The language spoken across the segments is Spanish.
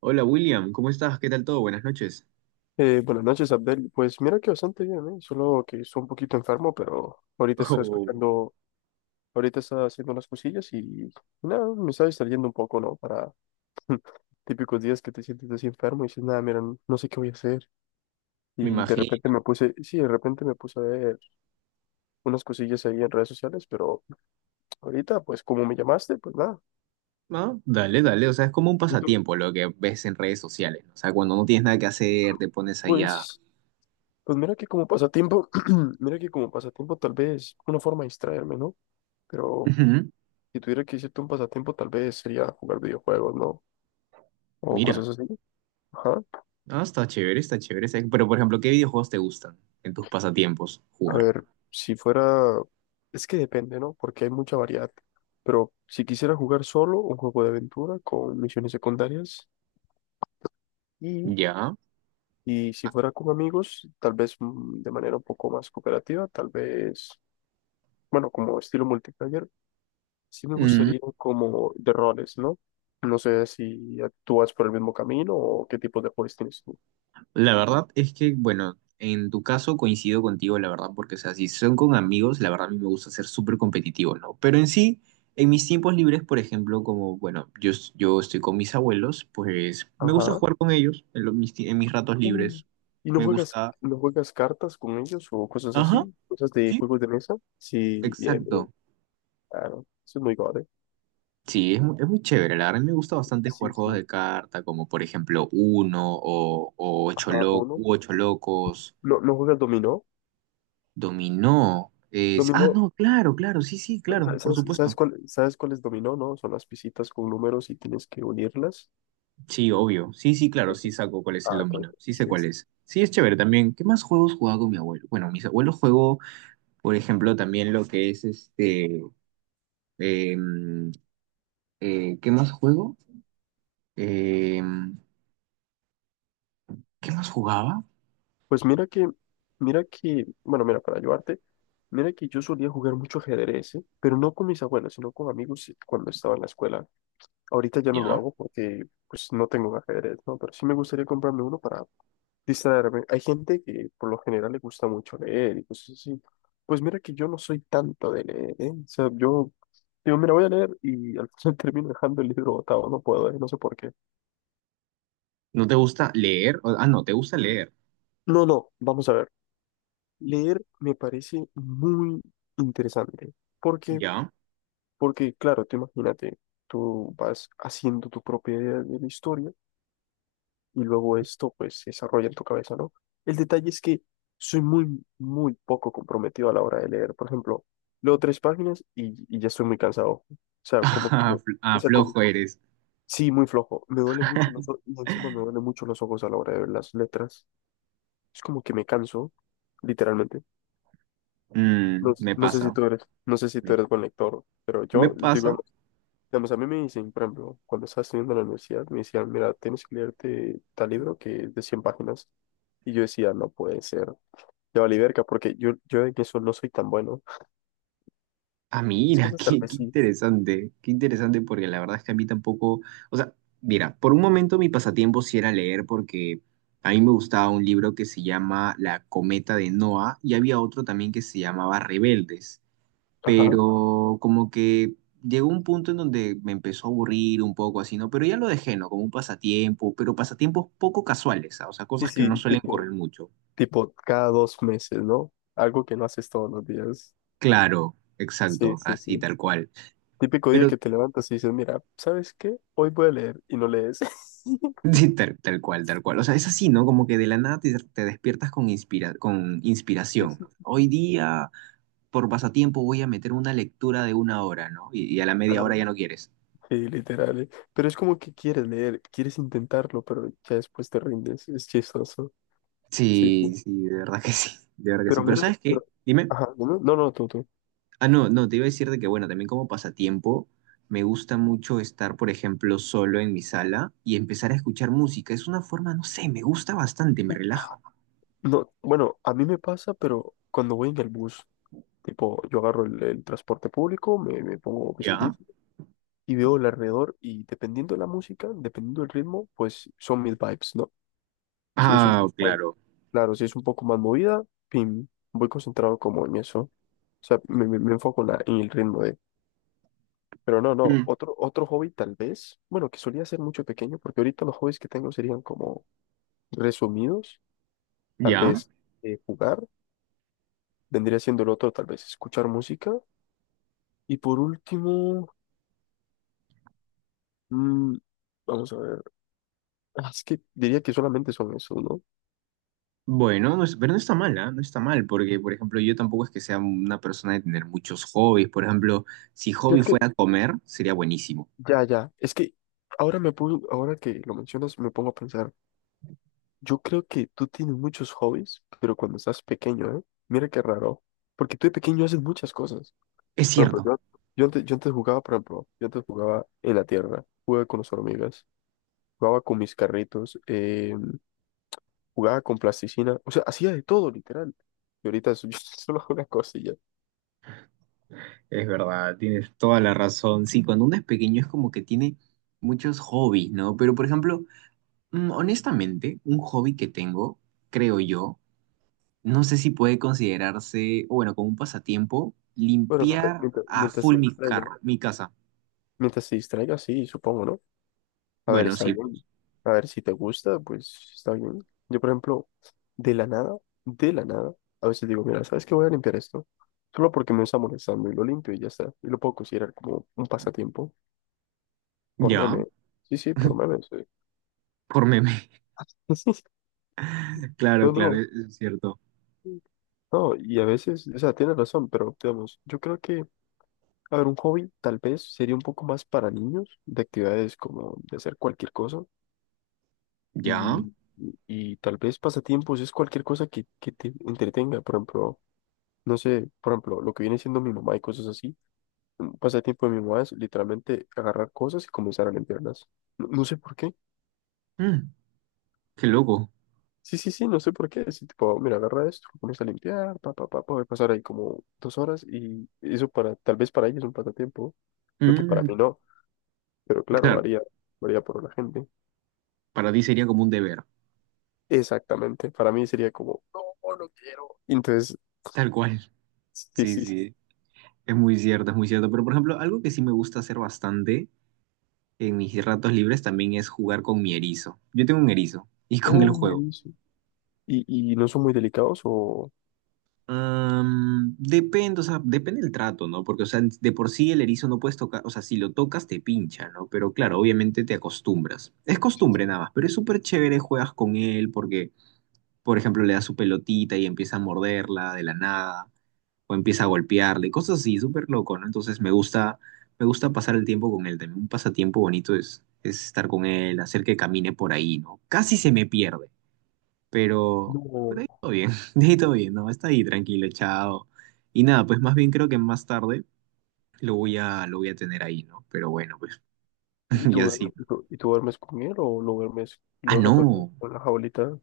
Hola William, ¿cómo estás? ¿Qué tal todo? Buenas noches. Buenas noches, Abdel. Pues mira que bastante bien, ¿eh? Solo que estoy un poquito enfermo, pero ahorita está Oh, escuchando, ahorita está haciendo unas cosillas y nada, me está distrayendo un poco, ¿no? Para típicos días que te sientes así enfermo y dices, nada, mira, no sé qué voy a hacer. me Y de repente imagino. me puse, sí, de repente me puse a ver unas cosillas ahí en redes sociales, pero ahorita, pues como me llamaste, pues nada. ¿No? Dale, dale. O sea, es como un ¿Y tú? pasatiempo lo que ves en redes sociales, ¿no? O sea, cuando no tienes nada que hacer, te pones ahí a... Pues, pues mira que como pasatiempo, mira que como pasatiempo tal vez una forma de distraerme, ¿no? Pero... Ujú. Si tuviera que decirte un pasatiempo, tal vez sería jugar videojuegos, ¿no? O Mira, cosas así. Ajá. Está chévere, está chévere. Pero, por ejemplo, ¿qué videojuegos te gustan en tus pasatiempos A jugar? ver, si fuera... Es que depende, ¿no? Porque hay mucha variedad. Pero si quisiera jugar solo, un juego de aventura con misiones secundarias. Y, ¿Ya? y si Ah, fuera con amigos, tal vez de manera un poco más cooperativa, tal vez, bueno, como estilo multiplayer, sí me mm, gustaría como de roles, ¿no? No sé si actúas por el mismo camino o qué tipos de roles tienes tú. la verdad es que, bueno, en tu caso coincido contigo, la verdad, porque, o sea, si son con amigos, la verdad a mí me gusta ser súper competitivo, ¿no? Pero en sí, en mis tiempos libres, por ejemplo, como, bueno, yo estoy con mis abuelos, pues me gusta Ajá. jugar con ellos en mis ratos Mm. libres. ¿Y no Me juegas, gusta... no juegas cartas con ellos o cosas Ajá, así? ¿Cosas de sí, juegos de mesa? Sí, bien, bien, exacto. claro. Eso es muy gore. Sí, es muy chévere, la verdad, me gusta bastante Sí, jugar juegos sí. de carta, como por ejemplo Uno o Ajá, uno. u Ocho Locos. ¿No, no juegas dominó? Dominó. Es... Ah, Dominó, no, claro, claro, sí, sí, claro, por ¿sabes, sabes supuesto. cuál, sabes cuál es dominó, no? Son las pisitas con números y tienes que unirlas. Sí, obvio. Sí, sí, claro, Ejé. sí saco cuál es el Ah, ok, dominó. Sí sé sí, cuál sí. es. Sí, es chévere también. ¿Qué más juegos jugaba con mi abuelo? Bueno, mis abuelos juego, por ejemplo, también lo que es este. em, ¿Qué más juego? Em, ¿Qué más jugaba? Pues mira que, bueno, mira, para ayudarte, mira que yo solía jugar mucho ajedrez, ¿eh? Pero no con mis abuelos, sino con amigos cuando estaba en la escuela. Ahorita ya no lo ¿Ya? hago porque pues no tengo un ajedrez, ¿no? Pero sí me gustaría comprarme uno para distraerme. Hay gente que por lo general le gusta mucho leer y cosas así. Pues mira que yo no soy tanto de leer, ¿eh? O sea, yo digo, mira, voy a leer y al final termino dejando el libro botado, no puedo, ¿eh? No sé por qué. ¿No te gusta leer? Ah, no, ¿te gusta leer? No, no, vamos a ver. Leer me parece muy interesante. ¿Por qué? ¿Ya? Porque, claro, tú imagínate, tú vas haciendo tu propia idea de la historia y luego esto pues se desarrolla en tu cabeza, ¿no? El detalle es que soy muy, muy poco comprometido a la hora de leer. Por ejemplo, leo 3 páginas y ya estoy muy cansado. Sea, como que, Ah, o sea, como flojo que, eres. sí, muy flojo. Me duele mucho los ojos y encima me duele mucho los ojos a la hora de ver las letras. Es como que me canso, literalmente. No, Mm, me no sé si pasa. tú eres, no sé si tú Me, eres buen lector, pero me yo, digo pasa. digamos, a mí me dicen, por ejemplo, cuando estaba estudiando en la universidad, me decían, mira, tienes que leerte tal libro que es de 100 páginas. Y yo decía, no puede ser. Ya valí verga, porque yo en eso no soy tan bueno. Ah, Es mira, cosas tal vez sí. Qué interesante porque la verdad es que a mí tampoco, o sea, mira, por un momento mi pasatiempo sí era leer porque a mí me gustaba un libro que se llama La cometa de Noah y había otro también que se llamaba Rebeldes, Ajá. pero como que llegó un punto en donde me empezó a aburrir un poco así, ¿no? Pero ya lo dejé, ¿no? Como un pasatiempo, pero pasatiempos poco casuales, ¿ah? O sea, Sí, cosas que no sí, suelen tipo, correr mucho. tipo cada 2 meses, ¿no? Algo que no haces todos los días. Claro, Sí, exacto, sí, así sí. tal cual. Típico día Pero que te levantas y dices, mira, ¿sabes qué? Hoy voy a leer y no lees. sí, tal cual, tal cual. O sea, es así, ¿no? Como que de la nada te despiertas con, inspira con Sí, inspiración. sí, ¿No? sí, Hoy sí. día, por pasatiempo, voy a meter una lectura de una hora, ¿no? Y a la media hora Claro. ya no quieres. Sí, literal. Pero es como que quieres leer, quieres intentarlo, pero ya después te rindes. Es chistoso. Sí. Sí, sí, de verdad que sí, de verdad que sí. Pero Pero mira, ¿sabes pero... qué? Dime. Ajá, no, no, no, tú. Ah, no, no, te iba a decir de que, bueno, también como pasatiempo, me gusta mucho estar, por ejemplo, solo en mi sala y empezar a escuchar música. Es una forma, no sé, me gusta bastante, me relaja. No, bueno, a mí me pasa, pero cuando voy en el bus, tipo, yo agarro el transporte público, me pongo mis ¿Ya? audífonos y veo el alrededor y dependiendo de la música, dependiendo del ritmo, pues son mis vibes, ¿no? Si es un Ah, poco más- claro. claro, si es un poco más movida, pim, voy concentrado como en eso. O sea, me enfoco en el ritmo de. Pero no, no, Mm, otro hobby tal vez, bueno, que solía ser mucho pequeño, porque ahorita los hobbies que tengo serían como resumidos, tal ¿ya? vez jugar, vendría siendo el otro, tal vez escuchar música, y por último, mm, vamos a ver, ah, es que diría que solamente son esos, ¿no? Bueno, pero no está mal, ¿ah? No está mal, porque, por ejemplo, yo tampoco es que sea una persona de tener muchos hobbies. Por ejemplo, si Yo hobby es que, fuera comer, sería buenísimo. ya, ya, es que ahora me pongo, ahora que lo mencionas, me pongo a pensar, yo creo que tú tienes muchos hobbies, pero cuando estás pequeño, ¿eh? Mira qué raro, porque tú de pequeño haces muchas cosas. Es Por ejemplo, cierto. yo, antes, yo antes jugaba, por ejemplo, yo antes jugaba en la tierra, jugaba con las hormigas, jugaba con mis carritos, jugaba con plasticina, o sea, hacía de todo, literal. Y ahorita yo solo hago una cosilla. Es verdad, tienes toda la razón. Sí, cuando uno es pequeño es como que tiene muchos hobbies, ¿no? Pero, por ejemplo, mm, honestamente, un hobby que tengo, creo yo, no sé si puede considerarse, o bueno, como un pasatiempo, Bueno, mientras, limpiar mientras, a mientras full se mi distraiga, carro, mi casa. mientras se distraiga, sí, supongo, ¿no? A ver, Bueno, está sí, bien. pues. A ver, si te gusta, pues está bien. Yo, por ejemplo, de la nada, de la nada, a veces digo, mira, ¿sabes qué? Voy a limpiar esto. Solo porque me está molestando y lo limpio y ya está. Y lo puedo considerar como un pasatiempo. Por Ya, meme. Sí, sí, por meme, sí. por meme. Claro, No, claro, no. Es cierto. No, y a veces, o sea, tienes razón, pero digamos, yo creo que, a ver, un hobby tal vez sería un poco más para niños, de actividades como de hacer cualquier cosa, Ya. y tal vez pasatiempos es cualquier cosa que te entretenga, por ejemplo, no sé, por ejemplo, lo que viene siendo mi mamá y cosas así, un pasatiempo de mi mamá es literalmente agarrar cosas y comenzar a limpiarlas. No, no sé por qué. Mm, qué loco. Sí, sí, sí, no sé por qué. Así tipo, mira, agarra esto, lo pones a limpiar, pa, pa, pa, puede pasar ahí como 2 horas y eso para, tal vez para ella es un pasatiempo, lo que para mí Mm, no, pero claro, claro, varía por la gente. para ti sería como un deber, Exactamente, para mí sería como, no, no quiero. Entonces, tal cual. sí, sí, Sí, sí. sí, es muy cierto, es muy cierto. Pero, por ejemplo, algo que sí me gusta hacer bastante en mis ratos libres también es jugar con mi erizo. Yo tengo un erizo y con el Oh, me juego. dice. ¿Y no son muy delicados o...? Am, depende, o sea, depende del trato, ¿no? Porque, o sea, de por sí el erizo no puedes tocar, o sea, si lo tocas te pincha, ¿no? Pero claro, obviamente te acostumbras. Es Sí, costumbre sí. nada más, pero es súper chévere, juegas con él porque por ejemplo, le da su pelotita y empieza a morderla de la nada, o empieza a golpearle, cosas así, súper loco, ¿no? Entonces me gusta pasar el tiempo con él. También un pasatiempo bonito es estar con él, hacer que camine por ahí, ¿no? Casi se me pierde, pero, pero No. ahí todo bien, de ahí todo bien, ¿no? Está ahí tranquilo, echado. Y nada, pues más bien creo que más tarde lo voy a tener ahí, ¿no? Pero bueno, pues, ¿Y y tú, así. duermes- y ¿No? tú, y tú duermes con él o lo duermes, Ah, lo dejas dormir no. con la jaulita?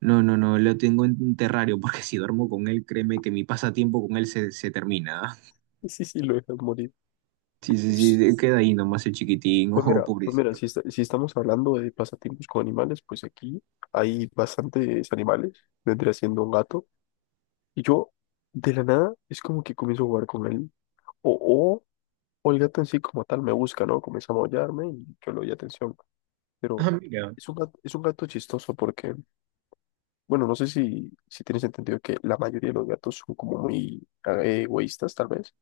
No, no, no, lo tengo en un terrario porque si duermo con él, créeme que mi pasatiempo con él se termina. Sí, sí, sí, lo dejas morir. Sí, sí, sí, queda ahí nomás el chiquitín, Pues oh, mira, pues mira, pobrecito. si, si estamos hablando de pasatiempos con animales, pues aquí hay bastantes animales, vendría siendo un gato, y yo de la nada es como que comienzo a jugar con él, o, o, o el gato en sí como tal me busca, ¿no? Comienza a maullarme y yo le doy atención, pero Ah, mira. es un gato chistoso porque, bueno, no sé si tienes entendido que la mayoría de los gatos son como muy egoístas tal vez,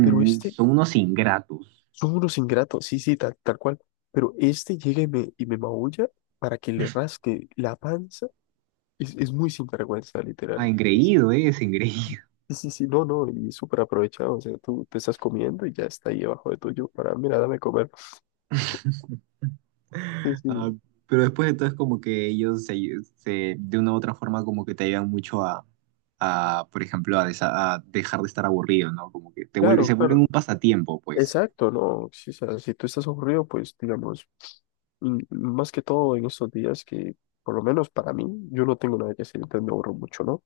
pero este. son unos ingratos. Son unos ingratos, sí, sí, tal cual. Pero este llega y me, maulla para que le rasque la panza. Es muy sinvergüenza, Ah, literal. Engreído, es engreído. Sí, sí, sí, no, no, y súper aprovechado. O sea, tú te estás comiendo y ya está ahí abajo de tuyo para, mira, dame comer. Sí, sí. Ah, pero después de todo es como que ellos se, de una u otra forma como que te ayudan mucho a, por ejemplo, a dejar de estar aburrido, ¿no? Como que te vuelve, Claro, se vuelven claro. un pasatiempo, pues. Exacto, no. Sí, o sea, si tú estás aburrido, pues, digamos, mm, más que todo en estos días que, por lo menos para mí, yo no tengo nada que hacer, entonces me aburro mucho, ¿no?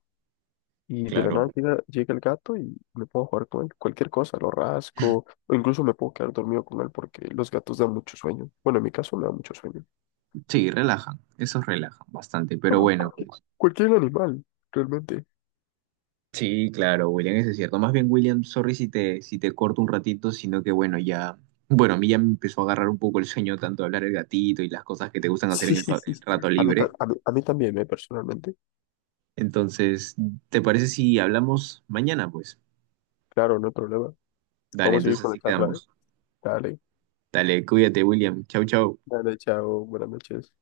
Y de la Claro. nada llega el gato y me puedo jugar con él. Cualquier cosa, lo rasco, o incluso me puedo quedar dormido con él porque los gatos dan mucho sueño. Bueno, en mi caso me da mucho sueño. Sí, relajan, esos relajan bastante, pero Bueno, bueno, cualquier, pues. cualquier animal, realmente. Sí, claro, William, eso es cierto. Más bien, William, sorry si te corto un ratito, sino que bueno, ya, bueno, a mí ya me empezó a agarrar un poco el sueño, tanto hablar el gatito y las cosas que te gustan hacer Sí, en sí, sí. el Sí. rato A mí, libre. ta- a mí también, ¿eh? Personalmente. Entonces, ¿te parece si hablamos mañana, pues? Claro, no hay problema. Dale, Vamos a seguir entonces con la así charla, ¿eh? quedamos. Dale, Dale, cuídate, William. Chau, chau. dale, chao, buenas noches.